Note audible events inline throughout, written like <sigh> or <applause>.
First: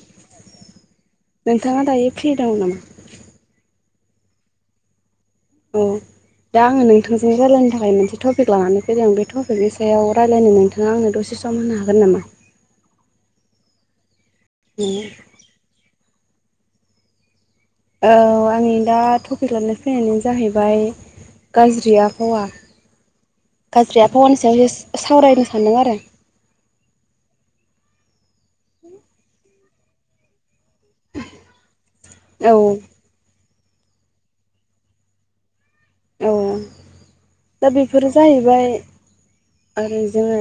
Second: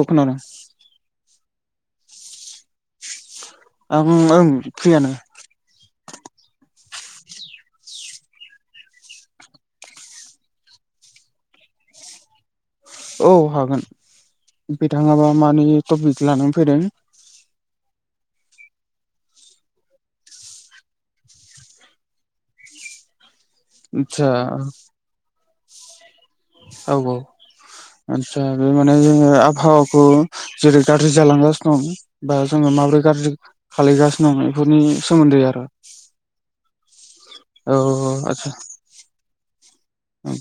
औ खोनादों दायो फ्रि दं नामा? आं ओं फ्रियानो <inaudible> दा आङो नोंथांजों रायल्लायनो थाखाय मोनसे टपिक लानानै फैदों बे टपिकनि सायाव रायज्लायनो नोंथाङा आंनो दसे सम होनो हागोन नामा? औ हागोन बिथाङाबा मानि टपिक लानानै फैदों? औ आंनि दा टपिक लानानै फैनाय जाहैबाय गाज्रि आबहावा गाज्रि आदसा आबाहावा सायसो सावरायनो सानदों आरो औ औ आदसा बे माने आबाहावखौ जेरै गाज्रि जालांगासिनो दं बा औ जोङो माबोरै गाज्रि खालामलिगासिनो दं बेफोरनि सोमोन्दै आरो औ दा औ बेफोरो आदसा जाहैबाय आरो जोङो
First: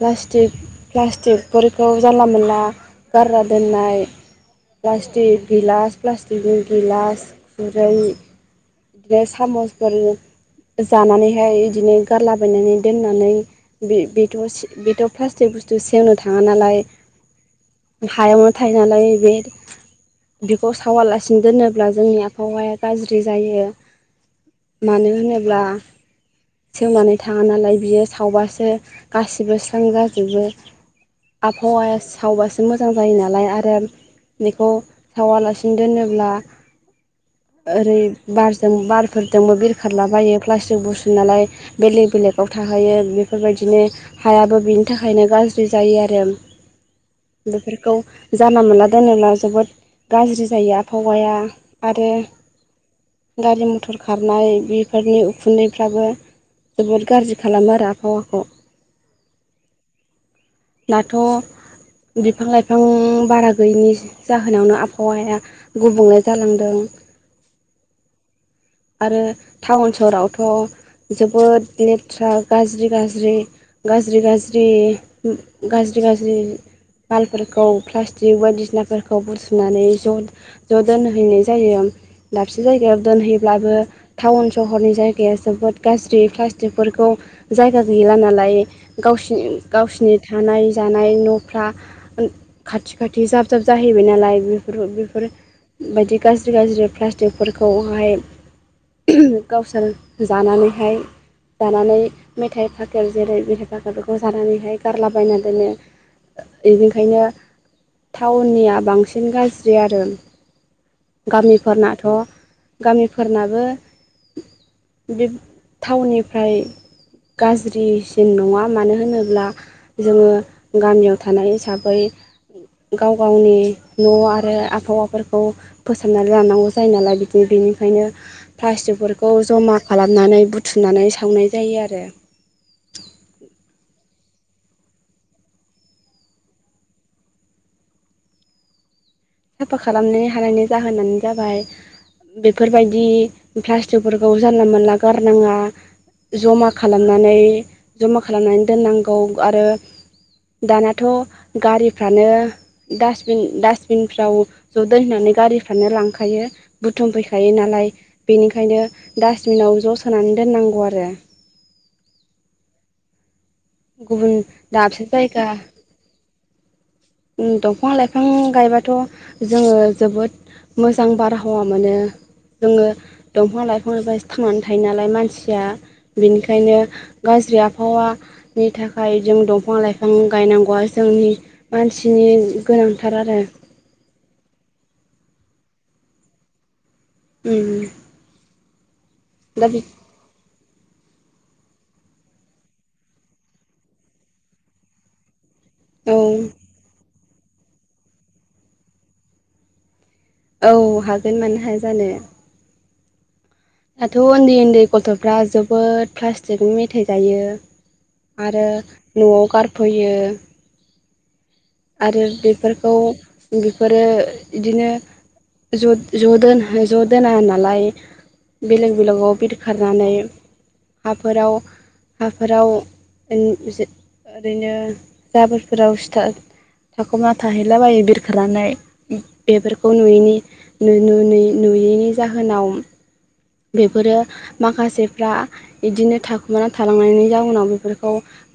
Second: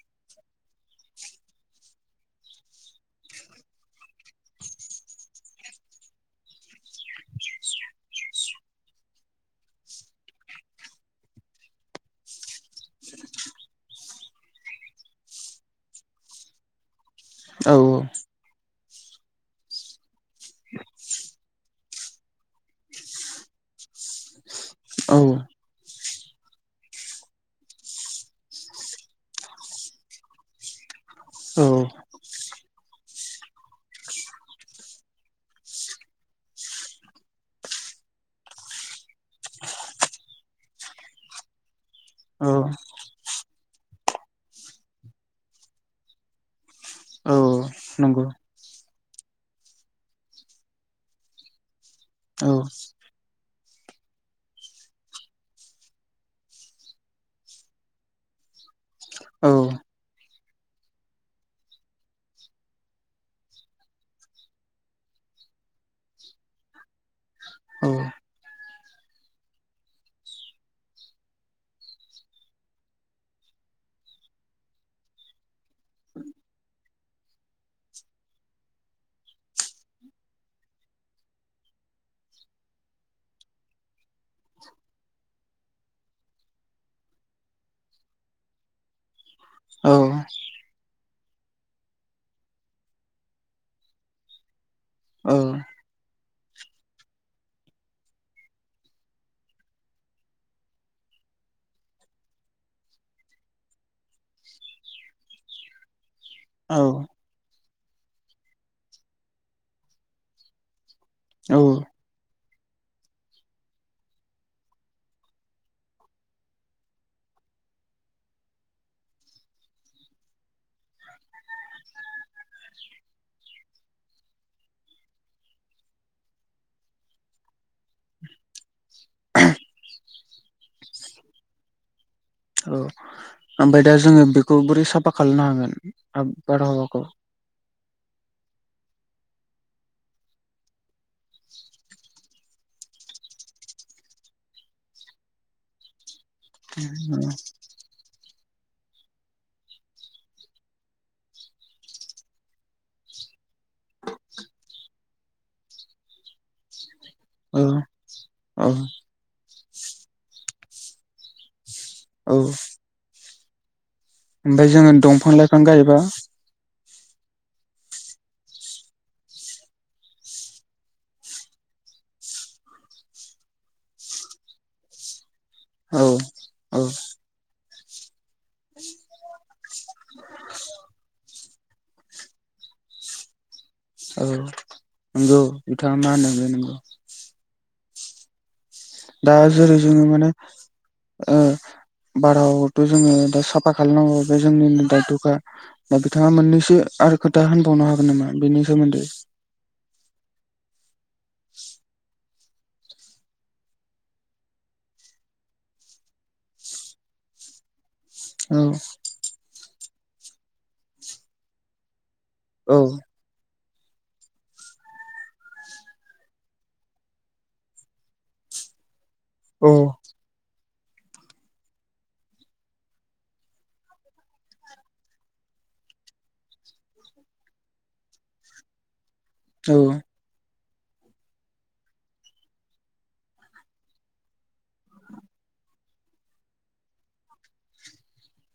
प्लास्टिक प्लास्टिकफोरखौ जानला मोनला गारा दोननाय प्लास्टिक गिलास प्लास्टिकनि गिलास खुरै बिदिनो सामसफोर जानानैहाय बिदिनो गारलाबायायनानै दोन नानै बेथ' प्लास्टिक बुस्थु सेवनो थाङा नालाय औ हायावनो थायो नालाय बे बेखौ सावालासिनो दोनो ब्ला जोंनि आबहावाया गाज्रि जायो मानो औ होनोब्ला सोमनानै थाङा नालाय बियो सावबासो गासिबो स्रां जाजोबो। औ आबहावाया सावबासो मो जां जायो नालाय आरो बेखौ सावालासिनो दोनोब्ला ओरै बारजों बारफोरजोंबो बिरखारलाबायो प्लास्टिक बुस्सु नालाय बेलेग बेलेग आव औ थाहैयो बेफोरबायदिनो हायाबो बेनि थाखायनो गाज्रि जायो आरो। औ बेफोरखौ नंगौ जानला मोनला दोनोब्ला जोबोद गाज्रि जायो आबहावाया। आरो औ। गारि मथर खारनाय बेफोरनि उखुन्दैफ्राबो जोबोद गाज्रि खालामो आरो आबहावाखौ। औ। दाथ' बिफां-लाइफां बारा गैयिनि जाहोनावनो आबहावाया गुबुंले जालांदों। <inaudible> औ। आरो टाउन सहरावथ' जोबोद लेथ्रा गाज्रि गाज्रि गाज्रि गाज्रि गाज्रि गाज्रि मालफोरखौ प्लास्टिक बायदिसिनाफोरखौ बुथुनानै ज' ज' दोनहैनाय जायो। दाबसे जायगायाव दोनहैब्लाबो टाउन सहरनि जायगाया जोबोद गाज्रि प्लास्टिकफोरखौ जायगा गैला नालाय गावसिनि औ गावसिनि थानाय जानाय न' फ्रा खाथि खाथि जाब जाब जाहैबाय नालाय बेफोर बेफोर औ बायदि गाज्रि गाज्रि प्लास्टिकफोरखौहाय गावसोर जानानैहाय जानानै मेथाइ फाखेर जेरै मेथाइ फाखेरफोरखौ जानानैहाय गारलाबायना दोनो। औ इनिखायनो टाउननिया बांसिन गाज्रि आरो। गामिफोरनाथ' गामिफोरनाबो बे टाउननिफ्राय गाज्रिसिन नङा मानो होनोब्ला जोङो गामियाव थानाय हिसाबै गाव गावनि न' आरो आबहावाफोरखौ फोसाबनानै लानांगौ जायो नालाय बिदि बि बिनिखायनो प्लास्टिकफोरखौ जमा खालामनानै बुथुमनानै सावनाय जायो आरो। औ ओमफाय दा जोङो बेखौ बोरै साफा खालामनो हागोन? आब बारहावाखौ? साफा खालामनो हानायनि जाहोनानो जाबाय बेफोरबायदि प्लास्टिकफोरखौ जानला मोनला गारनाङा।। जमा खालामनानै जमा खालामनानै दोननांगौ आरो दानाथ' गारिफ्रानो दासबिन दास बिनफ्राव ज' दोनहैनानै गारिफ्रानो लांखायो बु थुमफैखायो औ नालाय औ बेनिखायनो दास बिनाव ज' सोनानै दोननांगौ आरो। औ। गुबुन ओमफ्राय जोङो दाबसे दंफां जायगा लाइफां गायबा उम दंफां लाइफां गायबाथ' जोङो जोबोद मोजां बारहावा मोनो जोङो दंफां लाइफांजोंसो थांनानै थायो नालाय मानसि सिया औ बिनिखायनो औ गाज्रि आबहावा नि थाखाय जों दंफां लाइफां गायनांगौआ जोंनि मानसिनि गोनांथार आरो। औ नोंगौ बिथाङा मा होनदों बे नंगौ। ओम ओम। दा जेरै जोंङो माने ओ बारावथ' जोङो दा साफा खालामनांगौ बे जोंनिनो दायथ'खा। दा औ बिथाङा मोननैसो आरो खोथा होनबावनो हागोन नामा बेनि सोमोन्दै? औ हागोन मानो हाय जानो। दाथ' उन्दै उन्दै गथ'फ्रा जोबोद फ्लास्टिक मिथाइ जायो। औ आरो न'आव गारफैयो। आरो औ बेफोरखौ बेफोरो इदिनो जुद ज' दोना नालाय बेलेग बेलेगआव औ बिरखारनानै हाफोराव हाफोराव ओन जो ओरैनो जाबोरफोराव सिथा थाखुमा थाहैलाबायो बिरखानानै बेफोरखौ नुयैनि नु-नु-नु-नुयै-नुयैनि जाहोनाव बेफोरो माखासेफ्रा इदिनो थाखुमाना थालांनायनि जाउनाव बेफोरखौ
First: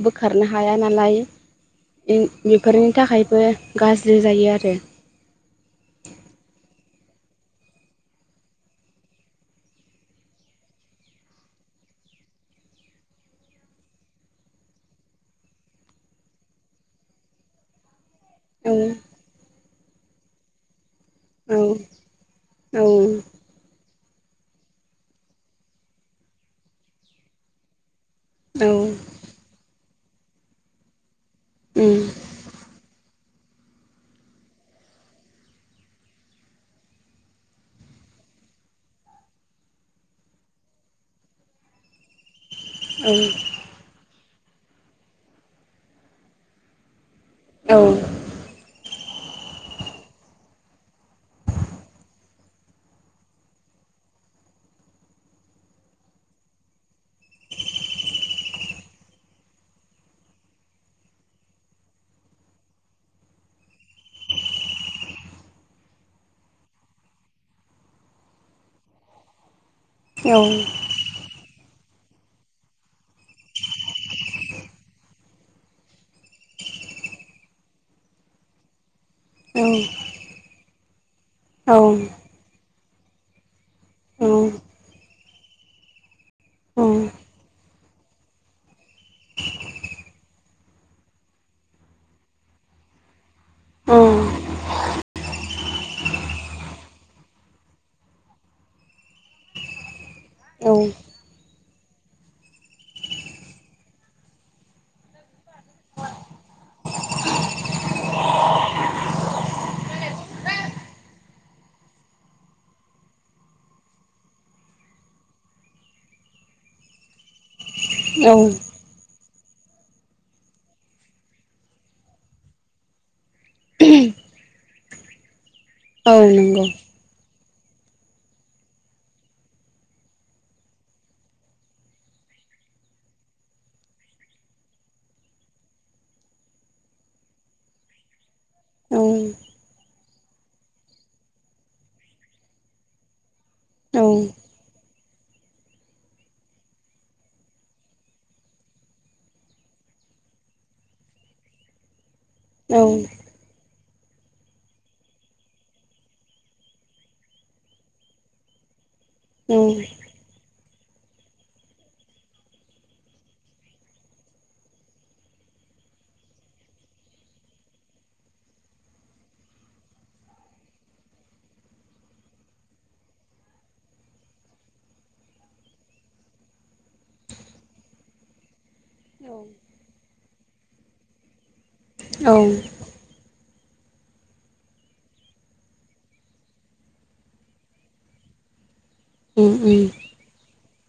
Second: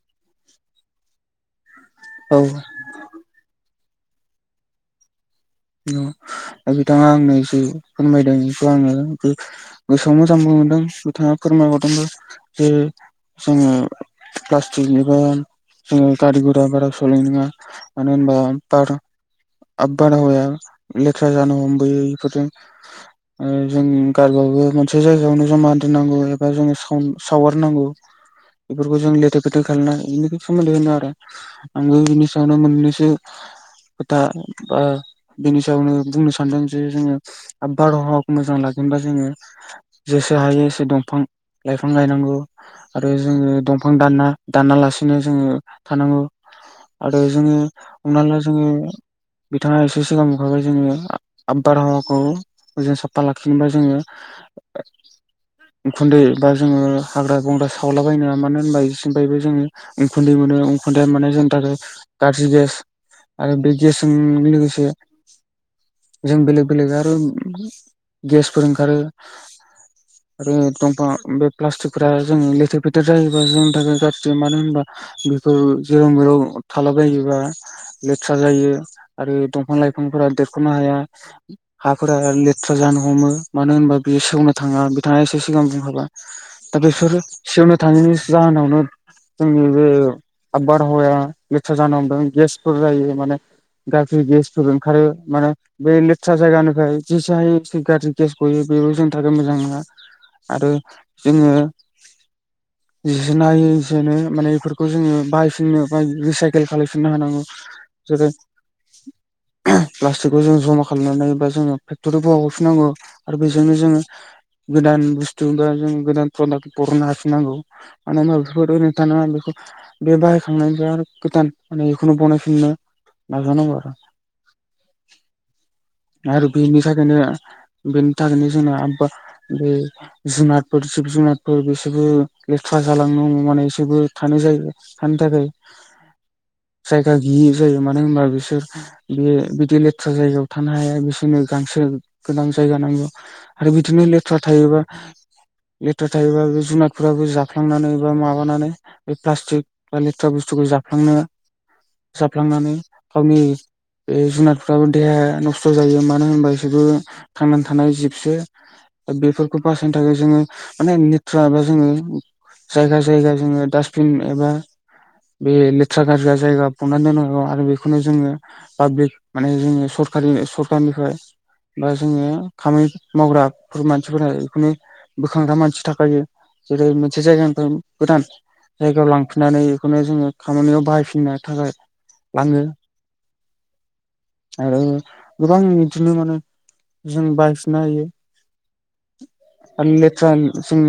बोखारनो हाया नालाय इ औ बेफोरनि बो गाज्रि जायो आरो। दा बिथाङा आंनो जि फोरमायदों बेखौ आङो बि गोसोआव मोजां मोन दों बिथाङा फोरमायहरदोंबो जे जोङो प्लास्टिकनिबो जोङो गारि गुरा बारा सलायनो नाङा। मानो होनबा औ बार आब बारहावाया लेथ्रा औ जानो हमबोयो इफोरजों। औ ओ जों गारबाबो मोनसे जायगायावनो ज'मा दोननांगौ एबा जोङो साव-सावगारनांगौ। औ बेफोरखौ जों लेथेर फेथेर खालायना बिनो सोमोन्दै होनो आरो। आंबो उम बिनि सायावनो मोननैसो खोथा बा बेनि सायावनो बुंनो सानदों जे जोङो बारहावाखौ मोजां लागोनबा जोङो जेस से हायो एसे दंफां लाइफां गायनांगौ। आरो औ जोङो दंफां दानना दाना लासेनो जोङो थानांगौ। आरो जोङो दाथ' हमना ला जोङो बिथाङा एसे सिगां मोनखाबाय जोङो आ बारहावाखौ जों साफ्फा लाखिनोबा जोङो उखुन्दै बा जोङो हाग्रा बंग्रा सावलाबायनाङा मानो होनबा इसोरफ्रायबो जोङो उखुन्दै मोनो। अखुन्दैआ माने जोंनि थाखाय गाज्रि गेस आरो बे गेसजों लोगोसे <inaudible> जों बेलेग बेलेग आरो गेसफोर ओंखारो आरो दंफाङा बे प्लास्टिकफोरा जों लेथेर फेथेर जायोबा जोंनि थाखाय गाज्रि। मानो होनबा बेफोर जेराव मेराव थालाबायोबा लेथ्रा जायो आरो दंफां लाइफांफोरा देरख'नो हाया, हाफोरा लेथ्रा जानो हमो। मानो होनबा बेयो सेवनो थाङा, बिथाङा एसे सिगां बुंखाबाय, दा बेसोर सेवनो थाङिनि जाहोनावनो जोंनि बे आ बारहावाया लेथ्रा जानो हमदों गेसफोर जायो माने गाज्रि गेस फोर ओंखारो माने बे लेथ्रा जायगानिफ्राय जि जा एसे गाज्रि गेस ग'यो बेबो जोंनि थाखाय मोजां नङा आरो जोङो <inaudible> जि नायै जोनो माने इफोरखौ जोङो बाहायफिननो बा रिसाइकेल खालायफिननो हानांगौ। जेरै <inaudible> प्लास्टिकखौ जों ज'मा खालामनानै बा जोङो फेक्टरिफोराव हरफिनांगौ। आरो बेजोंनो जोङो गोदान बुस्थु बा जों गोदान प्रडाक्ट बरननो हफिनांगौ। मानो होनबा बेफोर ओरनो थानाङा। बे बाहायखांनायनिफ्राय आरो गोदान माने इखौनो बनायफिननो नाजानांगौ आरो। आरो बिनि थाखायनो बेनि थाखायनो जोंना आब्बा बे जुनारफोर जिब जुनारफोर बिसोरबो लेथ्रा जालांनो हमो माने इसोरबो थानो जायगा थानो थाखाय <inaudible> जायगा गैयै जायो मानो होनबा बिसोर बे बिदि लेथ्रा जायगायाव थानो हाया बिसोरनो गांसो गोनां जायगा नांगौ। आरो बिदिनो लेथ्रा थायोबा लेथ्रा थायोबा बे जुनादफोराबो जाफ्लांनानै बा माबानानै बे प्लास्टिक बा लेथ्रा बुस्थुखौ जाफ्लांनो <unintelligible> जाफ्लांनानै गावनि बे जुनारफ्राबो देहाया नस्थ' जायो मानो होनबा बिसोरबो थांनानै थानाय जिबसो। बेफोरखौ बासायनो थाखाय जोङो माने लेथ्रा एबा जोङनि जायगा जायगा जोङो दासबिन एबा बे लेथ्रा गारग्रा जायगा फबना दोनौ आरो बेखौनो जोङो पाब्लिक माने जोङो सरकरि सरखारनिफ्राय बा जोङो खामानि मावग्राफोर मानसिफोरा बेखौनो बोखांग्रा मानसि थाखायो। जेरै मोनसे जायगानिफ्राय गोदान जायगायाव लांफिननानै बेखौनो जोङो खामानियाव बाहायफिननो थाखाय औ लाङो आरो गोबां बिदिनो माने जों बायफिननो हायो। आन्नेथ्रान जों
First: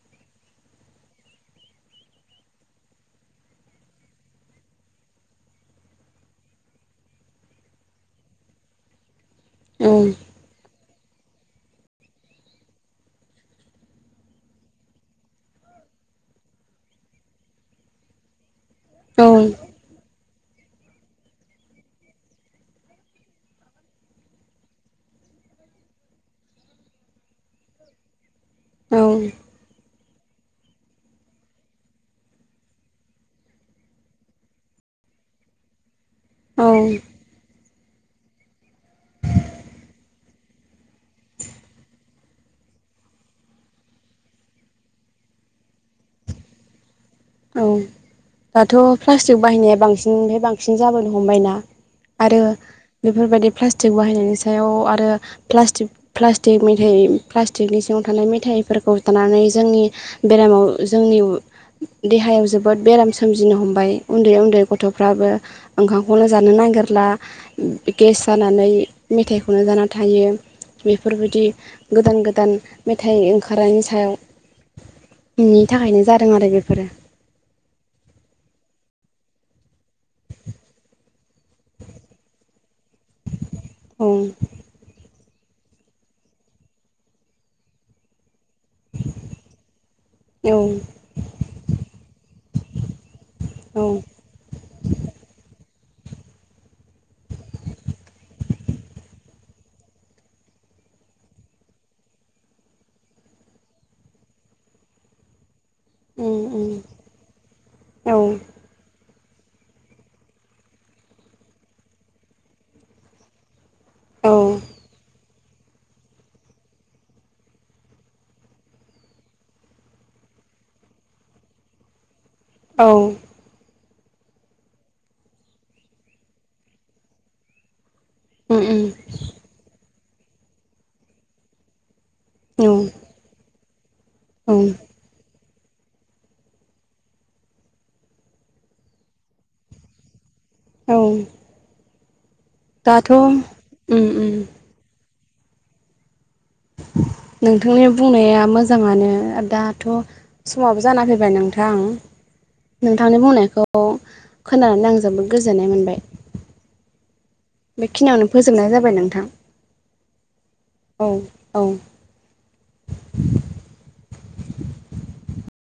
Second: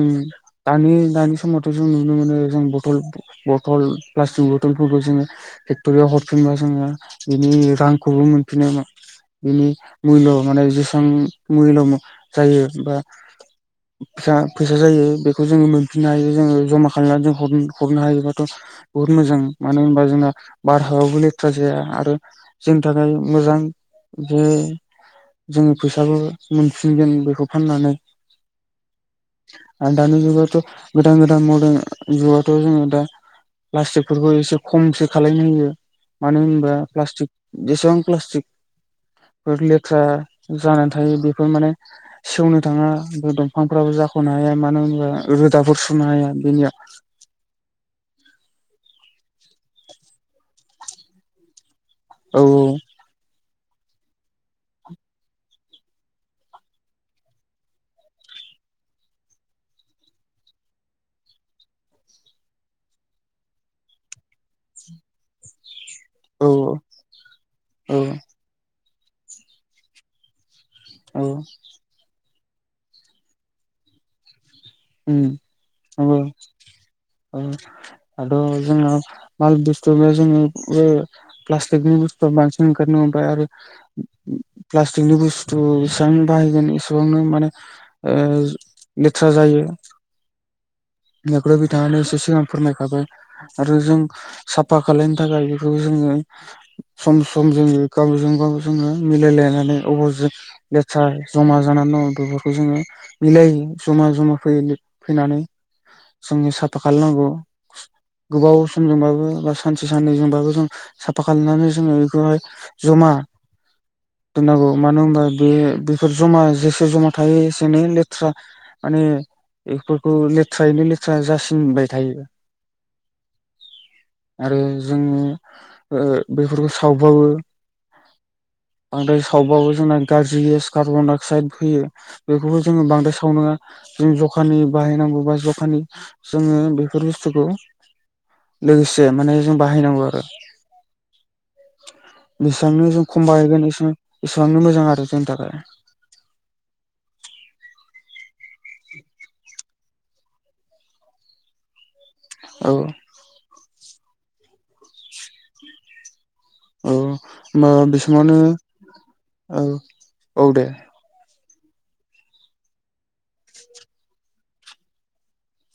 दानि दानि समावथ' जों नुनो मोनो जों बथल बथल प्लास्टिक बथल जोङोे फेक्टरियाव हर फिनबा जोङो बिनि रांखौबो मोनफिनो बिनि मुल्य माने जेसां मुल्य म जायो बा फिसा फैसा जायो बेखौ जोङो मोनफिननो हायो जोङो जमा खालामनानै जों हरनो हायोबाथ' बुहुत मोजां मानो होनबा जोंना बारहायावबो लेथ्रा जाया आ रो जोंनि थाखाय मोजां बे जोंङो फैसाबो मोनफिनगोन बेखौ फाननानै औ आरो दानि जुगावथ' गोदान गोदान मर्दान जुगावथ' जोङो दा प्लास्टिकफोरखौ एसे खमसो खालायनो होयो मानो होनबा प्लास्टिक जेसेबां प्लास्टिक लेथ्रा जानानै थायो बेफोर माने सेवनो थाङा ओमफ्राय दंफांफ्राबो जाख'नो हाया मानो होनोबा रोदाफोर सुनो हाया बेनिया प्लास्टिक बाहायनाया बांसिननिफ्राय बांसिन जाबोनो हमबायना औ आरो बेफोर बायदि प्ला स्टि बाहायनायनि सायाव आरो प्लास्टिक प्लास्टिक मेथाइ प्लास्टिकनि सिङाव थानाय मेथाइफोर हतानानै जोंनि बेरामाव जोंनि देहायाव जोबोद बेराम सोमजिनो हमबाय उन्दै उन्दै गथ'फ्राबो ओंखामखौनो जानो औ नागिरला गेस औ जानानै मेथाइखौनो जाना थायो औ बेफोरबायदि गोदान गो दान मेथाइ ओंखारनायनि उम सायाव नि थाखायनो जादों आरो बेफोरो ओ आर' जोंङो माल बु स्तु जोंङो ओ प्लास्टिकनि बस्तुआ बांसिन ओंखारनो हमबाय आरो औ प्लास्टिकनि बुस्थु एसेबांनो बाहायगोन एसेबांनो माने ओ लेथ्रा जायो। एव बेखौनो बिथाङानो एसे सिगां फोरमाय खाबाय आरो औ जों साफा खालायनो थाखाय बेखौ जोङो सम सम जोङो गावजों गाव जोङो मिलाय लायनानै अबाव जो लेथ्रा जमा जानानै बेफोरखौ जोङो मिलाय जमा जमा फैल फैनानै उम जोंनि उम साफा खालामनांगौ औ गोबाव समजोंबाबो बा सानसे साननै जोंबाबो जों साफा खालामनानै जोङो बेखौहाय जमा औ दोनांगौ मानो होनबा बे बेफोर जमा जेसे जमा थायो एसेनो लेथ्रा माने बेफोरखौ लेथ्रायैनो लेथ्रा जासिनबाय थायो। औ आरो जोङो ओ बेफोरखौ सावबाबो उम बांद्राय सावबाबो जोंना गाज्रि गेस कार्बनडाइ अक्साइड फैयो। बेखौबो उम जोङो बांद्राय सावनाङा जों औ जखानि बाहायनांगौ बा जखानि जोङो बेफोर बुस्थुखौ लोगोसे माने जों बाहायनांगौ आरो औ जेसांनो जों दाथ' खम बाहायगोन एसां उम उम एसेबांनो मोजां आरो जोंनि थाखाय <inaudible> नोंथांनि बुंनाया मोजाङानो दाथ' समाबो जाना फैबाय नोंथां औ नोंथांनि बुंनायखौ खोनानानै आं जोबोद गोजोननाय मोनबाय औ होमबा बे बेखिनियावनो समावनो फोजोबनाय जाबाय नोंथां औ औ दे औ औ